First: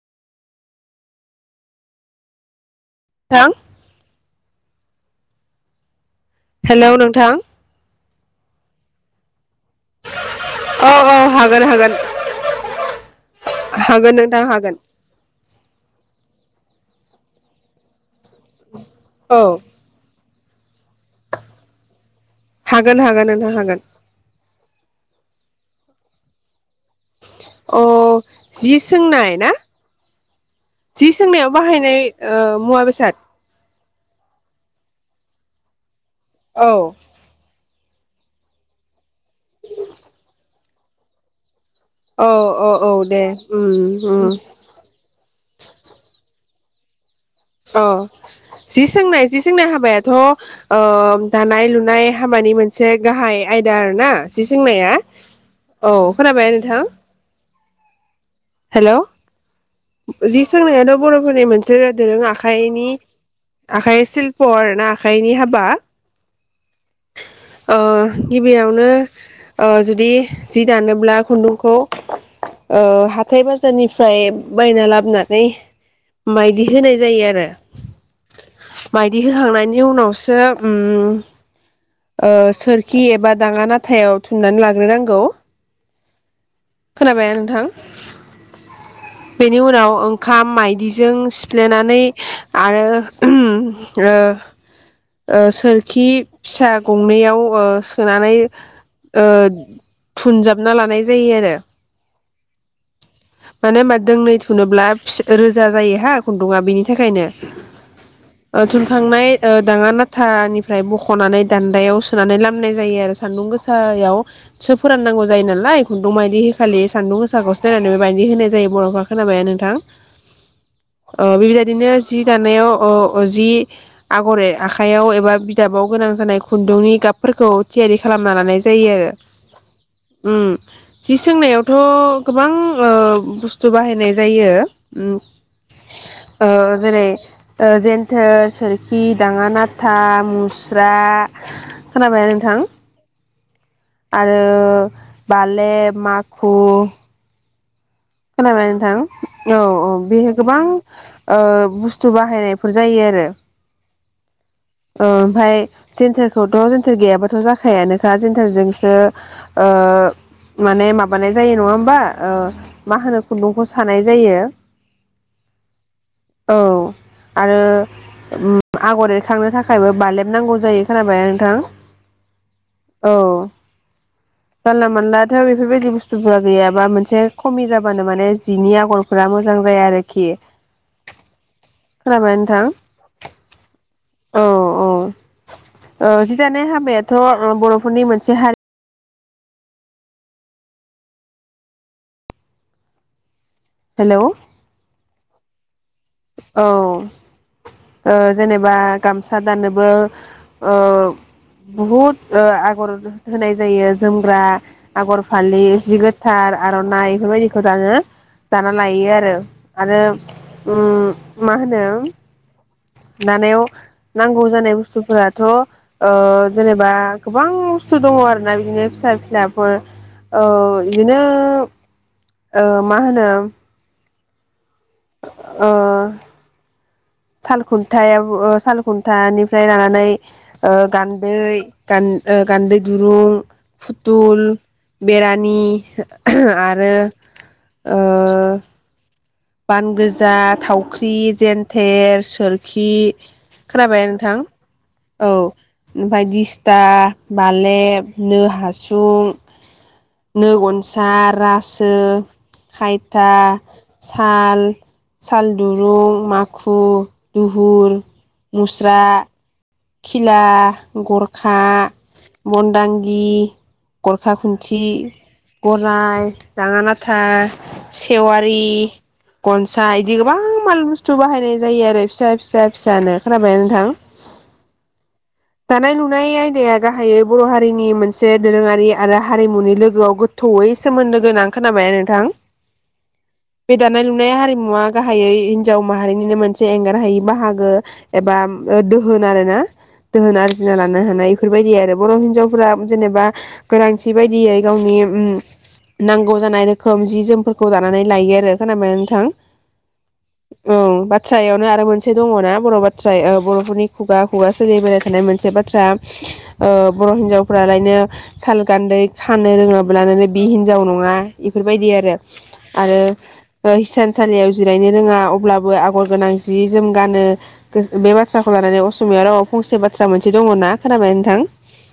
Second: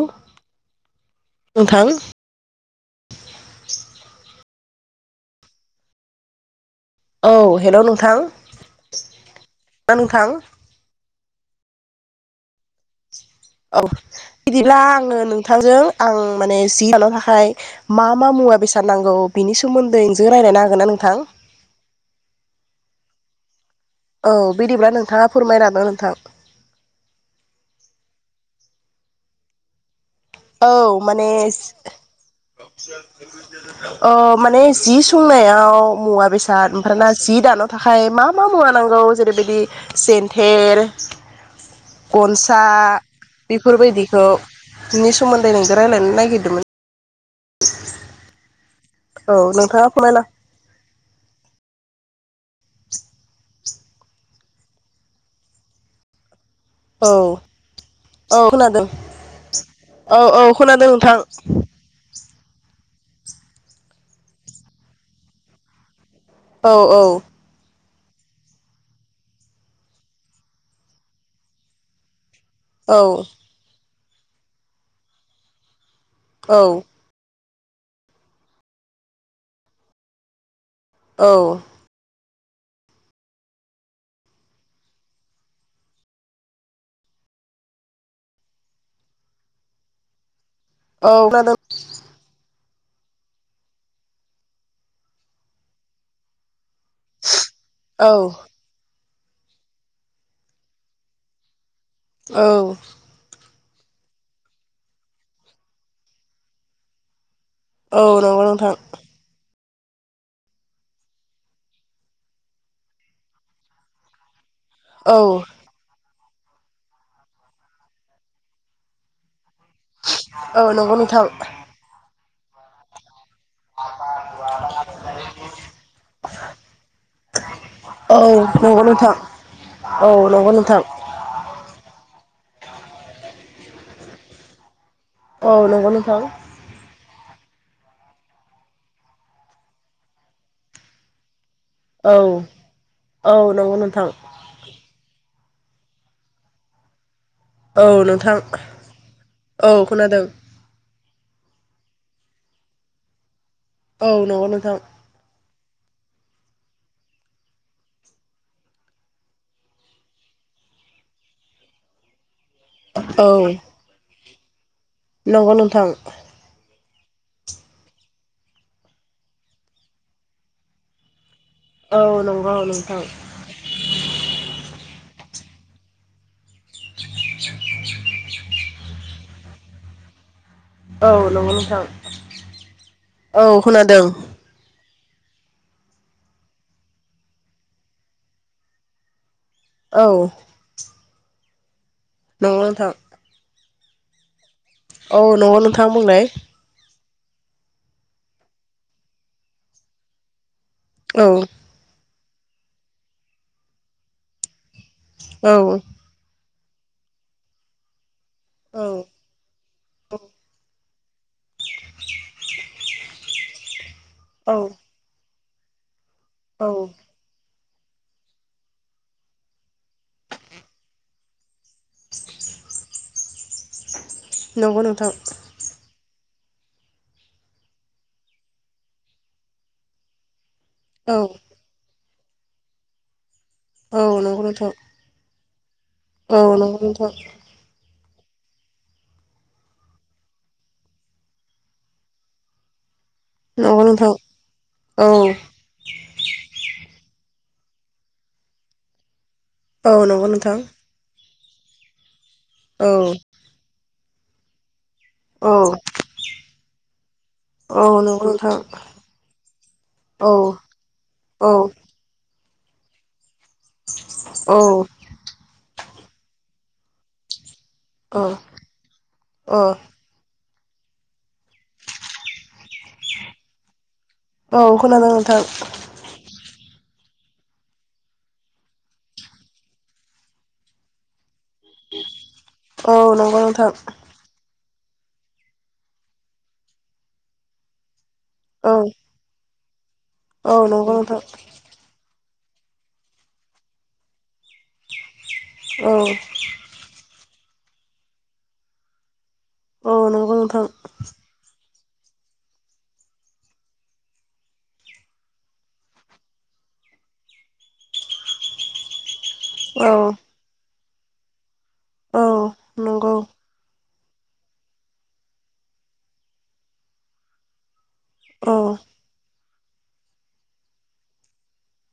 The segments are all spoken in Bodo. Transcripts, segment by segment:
ग' नोंथां। थां हेलौ नोंथां औ हेल' नोंथां ना नोंथां औ औ हाग हागोन हागोन औ हागोन नोंथां बिदिब्ला हागोन आंङो नोंथांजों आं माने जि दानो थाखाय मा मा मुवा बेसाद नांगौ औ बिनि सोमोन्दै जों रायज्लायनो हागोन ना नोंथां? हागोन हागोन नोंथां हागोन। औ बिदिब्ला नोंथांङा फोरमायलां नोंथां अ जि सोंनाय ना? औ जि माने सोंनायाव बाहायनाय ओ मुवा बेसाद अ माने जि सोंनायाव मुवा औ बेसाद ओमफ्रायना जि दानो थाखाय मा मा मुवा नांगौ जेरै बायदि सेन्थेर औ औ औ दे उम बेफोरबायदिखौ उम नि सोमोन्दै नोंजों रायज्लायनो नागिरदोंमोन। औ जि सोंनाय औ जि सोंनाय नोंथाङा हाबायाथ' फोरमायना ओ दानाय लुनाय। हाबानि मोनसे गाहाय आयदा आरो ना जि सोंनाया औ खोनाबाय। औ औ खोनादों हेल' औ जि औ खोनादों सोंनायाथ' नोंथां बर'फोरनि मोनसे जादों दोरो आखाइ आखाइनि आखाइनि सिल्प आरो ना आखाइनि हाबा औ औ ओ गिबियावनो ओ जुदि जि दानोब्ला खुन्दुंखौ ओ औ हाथाय बाजारनि फ्राय बायना लाबोनानै बायदि औ होनाय जायो आरो मायदि होखांनायनि उनावसो उम औ ओ सोरखि एबा दांङा नाथायाव थुननानै लाग्रोनांगौ खोनाबाया नोंथां बेनि उनाव ओंखाम माइदिजों औ खोनादों सिफ्लेनानै आरो ओ ओ सोरखि फिसा गंनैयाव ओ सोनानै ओ थुनजाबना लानाय जायो आरो। औ। मानोे होनोबा दोंनै थुनोब्ला फिस-रोजा जायो हा खुन्दुंआ बेनि थाखायनो औ नंगौ नोंथां। ओ दांङा नाथानिफ्राय बख'नानै दान्दायाव सोनानै लामनाय जायो आरो सान्दुं गोसायाव सो औ फोराननांगौ जायो नालाय। रं मायदि खालि सान्दुं गोसाखौ सिनायनानै बेबायदि होनाय जायो बर'फ्रा खोनाबायना नों थां औ नंगौ नोंथां ओ बेबायदिनो जि दानायाव ओ अ जि आगर आखाइयाव एबा बिदाबाव गोनां जानाय खुन्दुंनि गाबफोरखौ थियारि औ खालामना लानाय नंगौ जायो आरो नोंथां औ नंगौ उम। नोंथां जि थ' गोबां ओ बुस्थु बाहायनाय जायो। उम औ नंगौ नोंथां ओ जेरै जेन्थोर सोरखि दाङा नाथा मुस्रा औ खोनाबाय नोंथां? औ नंगौ नोंथां आरो बालेब माखु औ नोंथां खोनाबाय नोंथां औ औ बेहाय गोबां ओ बुस्थु बाहायनायफोर जायो आरो औ न'आव नों ओ ओमफाय। जेन्टारखौथ' जेन्टार गैयाबाथ' जाखायानोखा जेन्टारजोंसो ओ माने माबानाय जायो नङा होमबा? ओ। मा होनो औ खुन्दुंखौ सानाय जायो। नंगौ नोंथां। औ आरो उम आगर थांनो थाखायबो बालेब नांगौ जायो खोनाबाय ना नों औ नंगौ नोंथां थां औ जानला मानला दा बेफोरबायदि बुस्थुफोरा गैयाबा मोनसे खमि जाबानो माने जिनि आगरफोरा मोजां जाया आरोखि औ नंगौ नों थां खोनाबाय नोंथां औ खोनादों औ औ ओ जि दानाय हाबायाथ बरफोरनि मोनसे हारि औ नंगौ नोंथां हेलौ औ नंगौ नोंथां बुंलाय औ ओ जेनेबा गामसा दानोबो ओ औ बहुद ओ आगर होनाय जायो जोमग्रा आगर औ फालि जि गोथार आरनाइ बेफोरबायदिखौ दानो दाना औ लायो आरो आरो उम मा होनो दानायाव नांगौ औ जानाय बुस्थुफोरा थ ओ औ जेनेबा गोबां खस्थ दङ आरोना बिदिनो फिसा फिलाफोर ओ बिदिनो ओ मा होनो नंगौ नोंथां ओ साल खुन्थायाव ओ साल खुन्थानिफ्राय लानानै ओ औ गान्दै गान ओ गान्दै दुरुं औ नंगौ फुथुल नोंथां बेरा नि औ नंगौ आरो नोंथां ओ बान [unintelligible] थावख्रि जेन्थेर सोरखि खोनाबाय ना नोंथां औ ओमफ्राय दिस्था बालेब नो हासुं औ नंगौ नोंथां नोगन सार रासो औ खायथा साल औ सालदरुं मा खु औ दुहुर नंगौ नोंथां मुस्रा औ खिला औ गरखा मनदांगि गरखा औ खुन्थि गर फाय दाङानाथा औ सेवारि अ गनसाय इदि गोबां माल बुस्थु बाहायनाय जायो आरो फिसा-फिसा-फिसानो खोनाबायना नोंथां औ खोनादों नोंथां दानाय लुनाय आयदाया गाहायै बर'हारिनि मोनसे दोरोंङारि आरो हारिमुनि लोगोआव गोथौयै सोमोन्दो गोनां। खोनाबायना नोंथां औ नंगौ नोंथां बे दानाय लुनाय हारि मुवा गाहायै हिनजाव माहारिनिनो मोनसे एंगार हायि बाहागो। एबा औ दोहोन आरो ना। दोहोन औ आरजिना नंगौ लानो नोंथां हानाय बेफोरबायदि आरो बर' हिनजाव जेनेबा गोनांथि बाय दियै गावनि औ नांगौजानाय रोखोम जि जोम फोरखौ दानानै लायो आरो खोबायना नोंथां औ नंगौ नोंथां औ बाथ्रायावनो आरो मोनसे दङना बर' बाथ्रा ओ बर'फोरनि खुगा खुगा सोलिबोबाय थानाय मोनसे बाथ्रा ओ बर' हिनजावफ्रालायनो साल गान्दै खानो औ रोङाब्लानो बि हिन जाव नङा इफोरबायदि आरो औ आरो नंगौ हिसान सालियाव जिरायनो रोङा अब्लाबो आगर गोनां जि जोम गानो बे बाथ्राखौ औ लानानै अस' रावाव फंसे बाथ्रा मोनसे दंङना खोनाबायना नोंथां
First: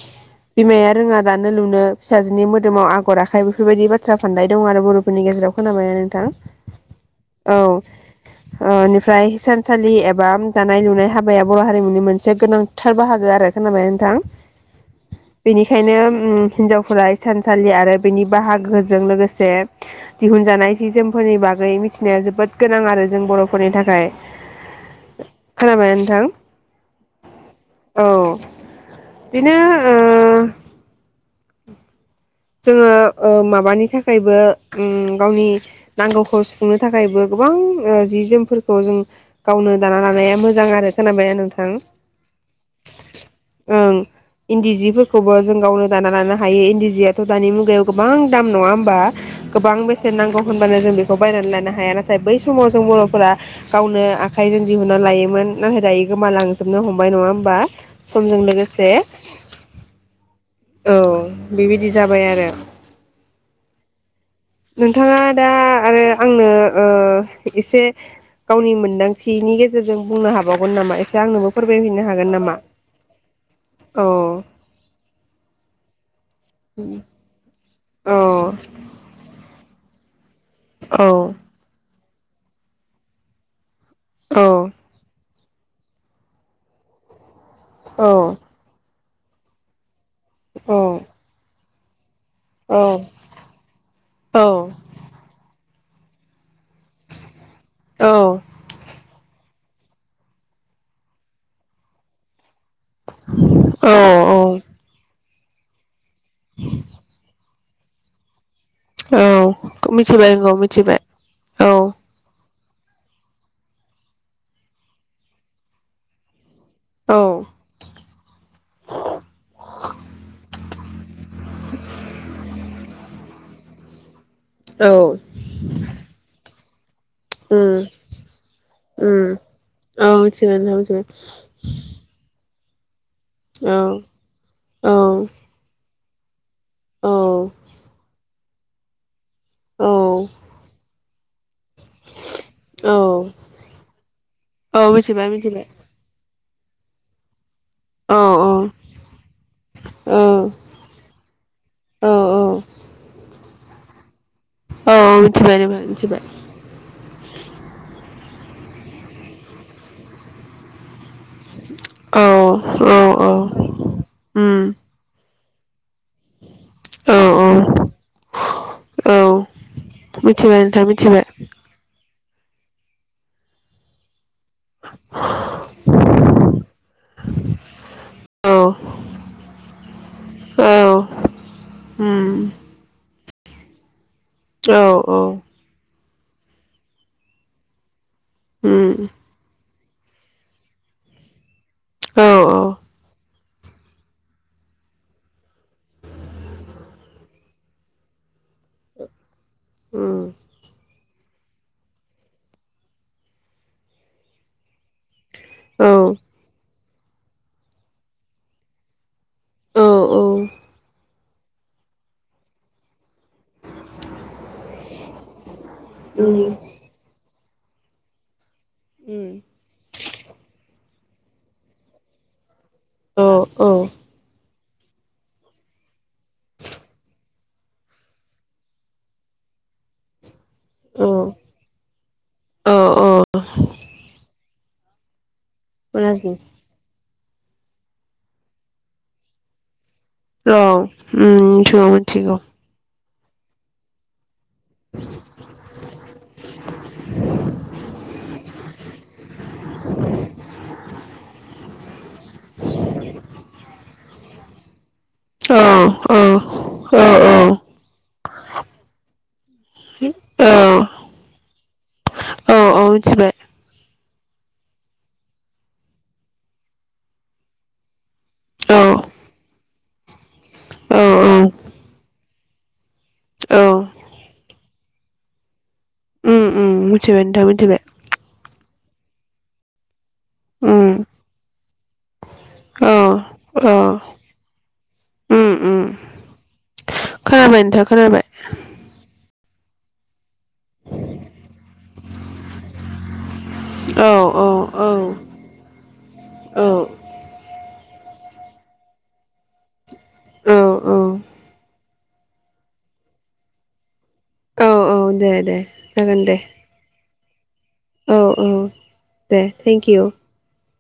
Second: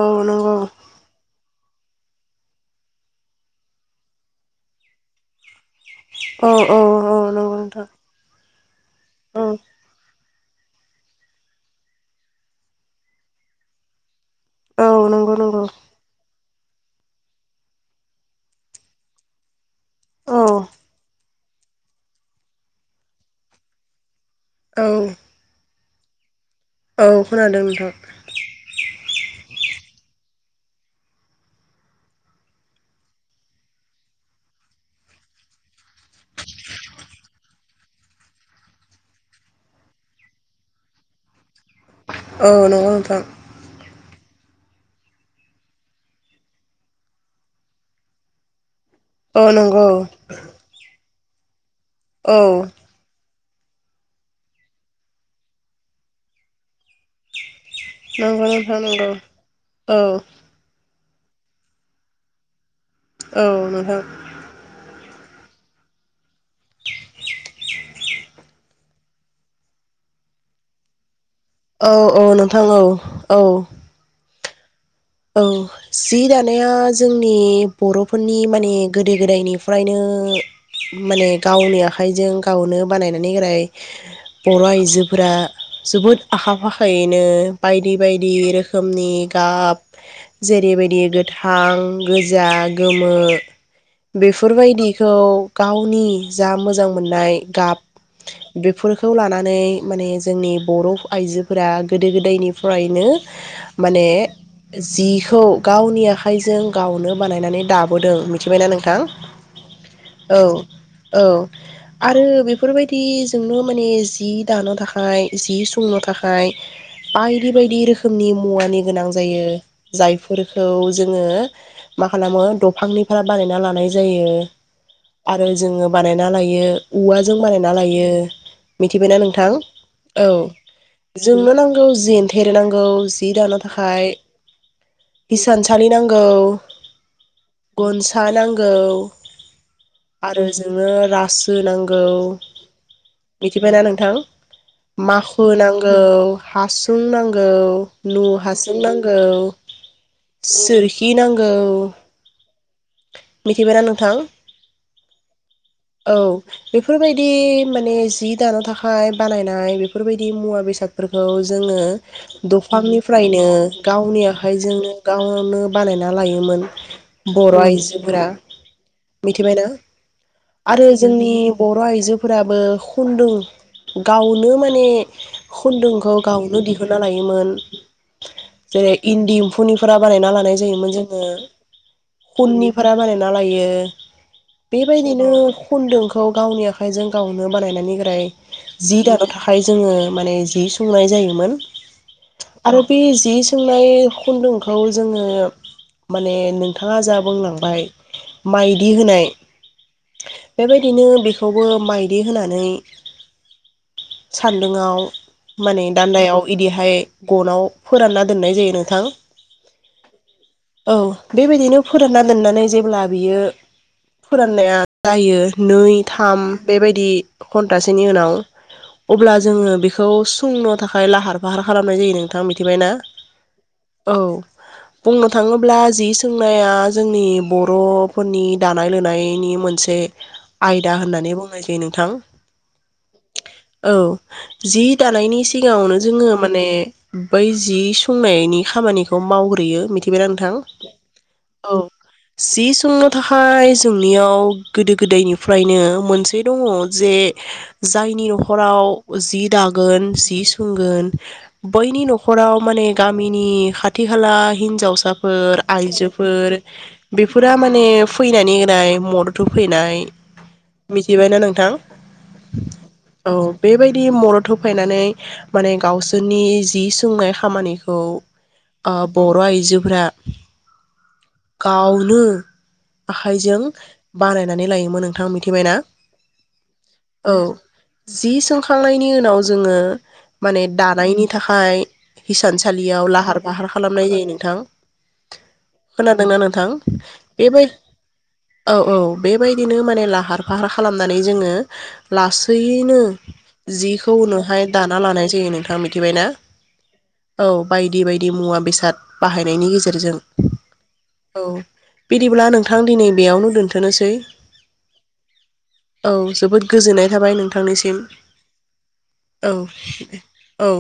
औ नंगौ बिमाया रोंङा दा नोलुनो फिसाजोनि मोदोमाव आगर आखाय बेफोरबायदि बाथ्रा फानदाय दं आरो बर'फोरनि गेजेराव। खोनाबायना नोंथां औ औ औ नंगौ नोंथां अ फ्राय औ सानसालि एब बाय दानाय लुनाय हाबाया बर हारि मुनि मोनसे गोनांथार बाहागो आरो खोनाबाय नोंथां औ नंगौ नंगौ बेनिखायनो उम हिनजावफोरा इसानसालि आरो बेनि बाहागोजों लोगोसे औ दिहुनजानाय सि जोमफोरनि बाग बागै मिथिनाया जोबोद गोनां आरो जों बरफोरनि थाखाय औ खोनाबाय थां औ खोनादों नोंथां बिदिनो ओ जोङो ओ माबानि थाखायबो उम गावनि नांगौखौ सुफुंनो थाखायबो गोबां जि जोमफोरखौ जों गावनो दाना लानाया मोजां आरो खोनाबायना नोंथां औ नंगौ नोथां ओं इन्दि जिफोरखौबो जों गावनो दाना लानो हायो इन्दि जिया थ दानि मुगायाव गोबां दाम नङा होमब बा औ गोबां नंगौ बेसेन नांगौ होनबानो जों बे खौ बायनानै लाना हाया नाथाय बै औ समाव जों बरफोरा गावनो आखाइजों दिहुनना लायोमोन नाथाय दायो गोमालांजोबनो हमबाय नङाहोम बा समजों नंगौ नोंथां लोगोसे नंगौ औ औ बेबायदि जाबाय आरो औ नोंथां नोंथाङा दा आरो आंनो ओ एसे गावनि मोन्दांथिनि गेजेरजों बुंनो हाबावगोन नामा ए दा आंनोबो औ फोरमायहैनो औ हागोन नामा नोंथां औ औ औ औ जि दानाया जोंनि औ बरफोरनि माने गोदो गोदायनि फ्रायनो माने औ गावनिया आखाइजों गावनो बानायनानै राय औ बर आइजोफोरा जोबोद आखा फाखायैनो बायदि बायदि औ रोखोमनि गाब [inaudible] औ जेरैबायदि गोथां गोजा गोमो औ बेफोरबायदिखौ गावनि जा मोजां मोजां मोननाय औ गाब बेफोरखौ लानानै माने जोंनि बर आइजोफोरा गोदो गोदायनि फ्रायनो औ माने बिखौ गावनि आखा खाइजों गावनो बानायनानै दाब बोदों। थिबायना नोंथां औ मिथिबाय औ नंगौ मिथिबाय औ औ आरो बेफो फोरबायदिजोंनो माने जि दानो थाखाय जि संनो थाखाय औ बायदि बायदि रोखोमनि मुवानि गोनां जायो। जायफोरखौ जोङो मा खालामो दफांनिफ्राय बानायना लानाय जायो। औ आरो जोङो बानायना लायो। औवाजों बानायना लायो मिथिबायना नोंथां औ मिथिबाय नोंथां मिथिबाय जोंनो नांगौ जेन्थेर नांग औ जि दान' औ थाखाय। औ इसान सा लि नांगौ। औ गनसा नांग गौ। औ आरो जोंङो रासो नांगौ औ मिथिबायना नोंथां औ मिथिबाय माखु मिथिबाय नांगौ। हासुं नांगौ। औ न' हासुं नांग औ औ सोरखि नांगौ। औ मिथिबायना नोंथां? औ मिथिबाय नोंथां औ मिथिबाय बेफोरबायदि माने जि दानो थाखाय बानायनाय बेफोरबायदि मुवा बेसादफोरखौ जोङो औ औ दंफांनिफ्रायनो गावनि आखाइजोंनो गाव नो बानायना लायोमोन। बर' आयजो। फ्रा मिथिबायना आरो जोंनि बर'आय जोफोराबो खुनदुं गाव नो माने खुन्दुंखौ गावनो दिहुनना लायोमोन जेरै इन्दि एमफौनि बानायना लानाय जायोमोन जोङो उननि बानायना लायो। बेबायदिनो खनदों। खौ गावनि आखाइजों गावनो बानायनायनि ग्राय। जि दानो थाखाय। जोङो माने जि सोंनाय जायोमोन। औ औ आरो बे जि सोंनाय खुन्दुंखौ जोङो माने नोंथाङा जा बुंलां बाय माइदि होनाय औ उम औ बेबायदिनो बेखौबो माइदि होनानै सान्दुंआव माने दान्दायाव इदिहाय गनाव फोरानना दोननाय जायो नोंथां औ बेबायदिनो फोरानना। दोननानै जेब्ला बियो फोराननाया जायो नै थाम बेबायदि घन्टसेनि उनाव अब्ला जोङो बेखौ सोंनो थाखाय लाहार फाहार खालामनाय जायो नोंथाङा मिथिबायना औ बुंनो थाङोब्ला जि सोंनाया। जोंनि बरफोरनि दानाय लुनायनि मोनसे आयदा औ होननानै बुंनाय जायो नोंथां औ औ उम औ जि दानायनि सिगावनो जोङो माने बै जि संनायनि खामानिखौ मावग्रोयो मि औ उम। औ सि सोंनो। थाखाय जोंनियाव। गोदो गोदायनिफ्रायनो मोनसे दङो जे जायनि न खराव जि दागोन जि सोंगोन बैनि नखराव माने गामिनि खाथि खाला हिनजावसा। औ फोर आइजो। औ फोर बेफोरा माने फैनानै होनाय मदथ होफैनाय औ मिथिबायना नोंथां। औ औ मिथिबाय औ बेबायदि मदद। थ फायनानै माने गावसोरनि जि सोंनाय खामानिखौ औ ओ बर' आइजोफोरा। औ गावनो आखाइजों औ बानायनानै लायोमोन नोंथां मोथिबायना। उम उम मोथिबाय नोंथां मोथिबाय। खांनायनि उनाव जोङो। माने उम दानायनि थाखाय औ हिसानसालियाव लाहार फाहार औ खालामनाय जायो नोंथां। उम उम खोनादोंना नोंथां बे खोनाबाय बाय नोंथां खोनाबाय औ औ बे बाय। दिनो माने लाहार फाहार खालामनानै जोङो लासैैनो। औ जिखौ औ उनावहाय औ दाना लानाय जायो नोंथाङा मिथिबाय ना। औ बायदि बायदि मुवा बेसाद बाहायनायनि गेजेरजों। औ औ औ बिदिब्ला नोंथां दिनै बेयावनो दोनथनोसै। औ औ दे दे औ जागोन दे जोबोद गोजोननाय थाबाय नोंथांनिसिम औ औ दे औ थेंक इउ औ।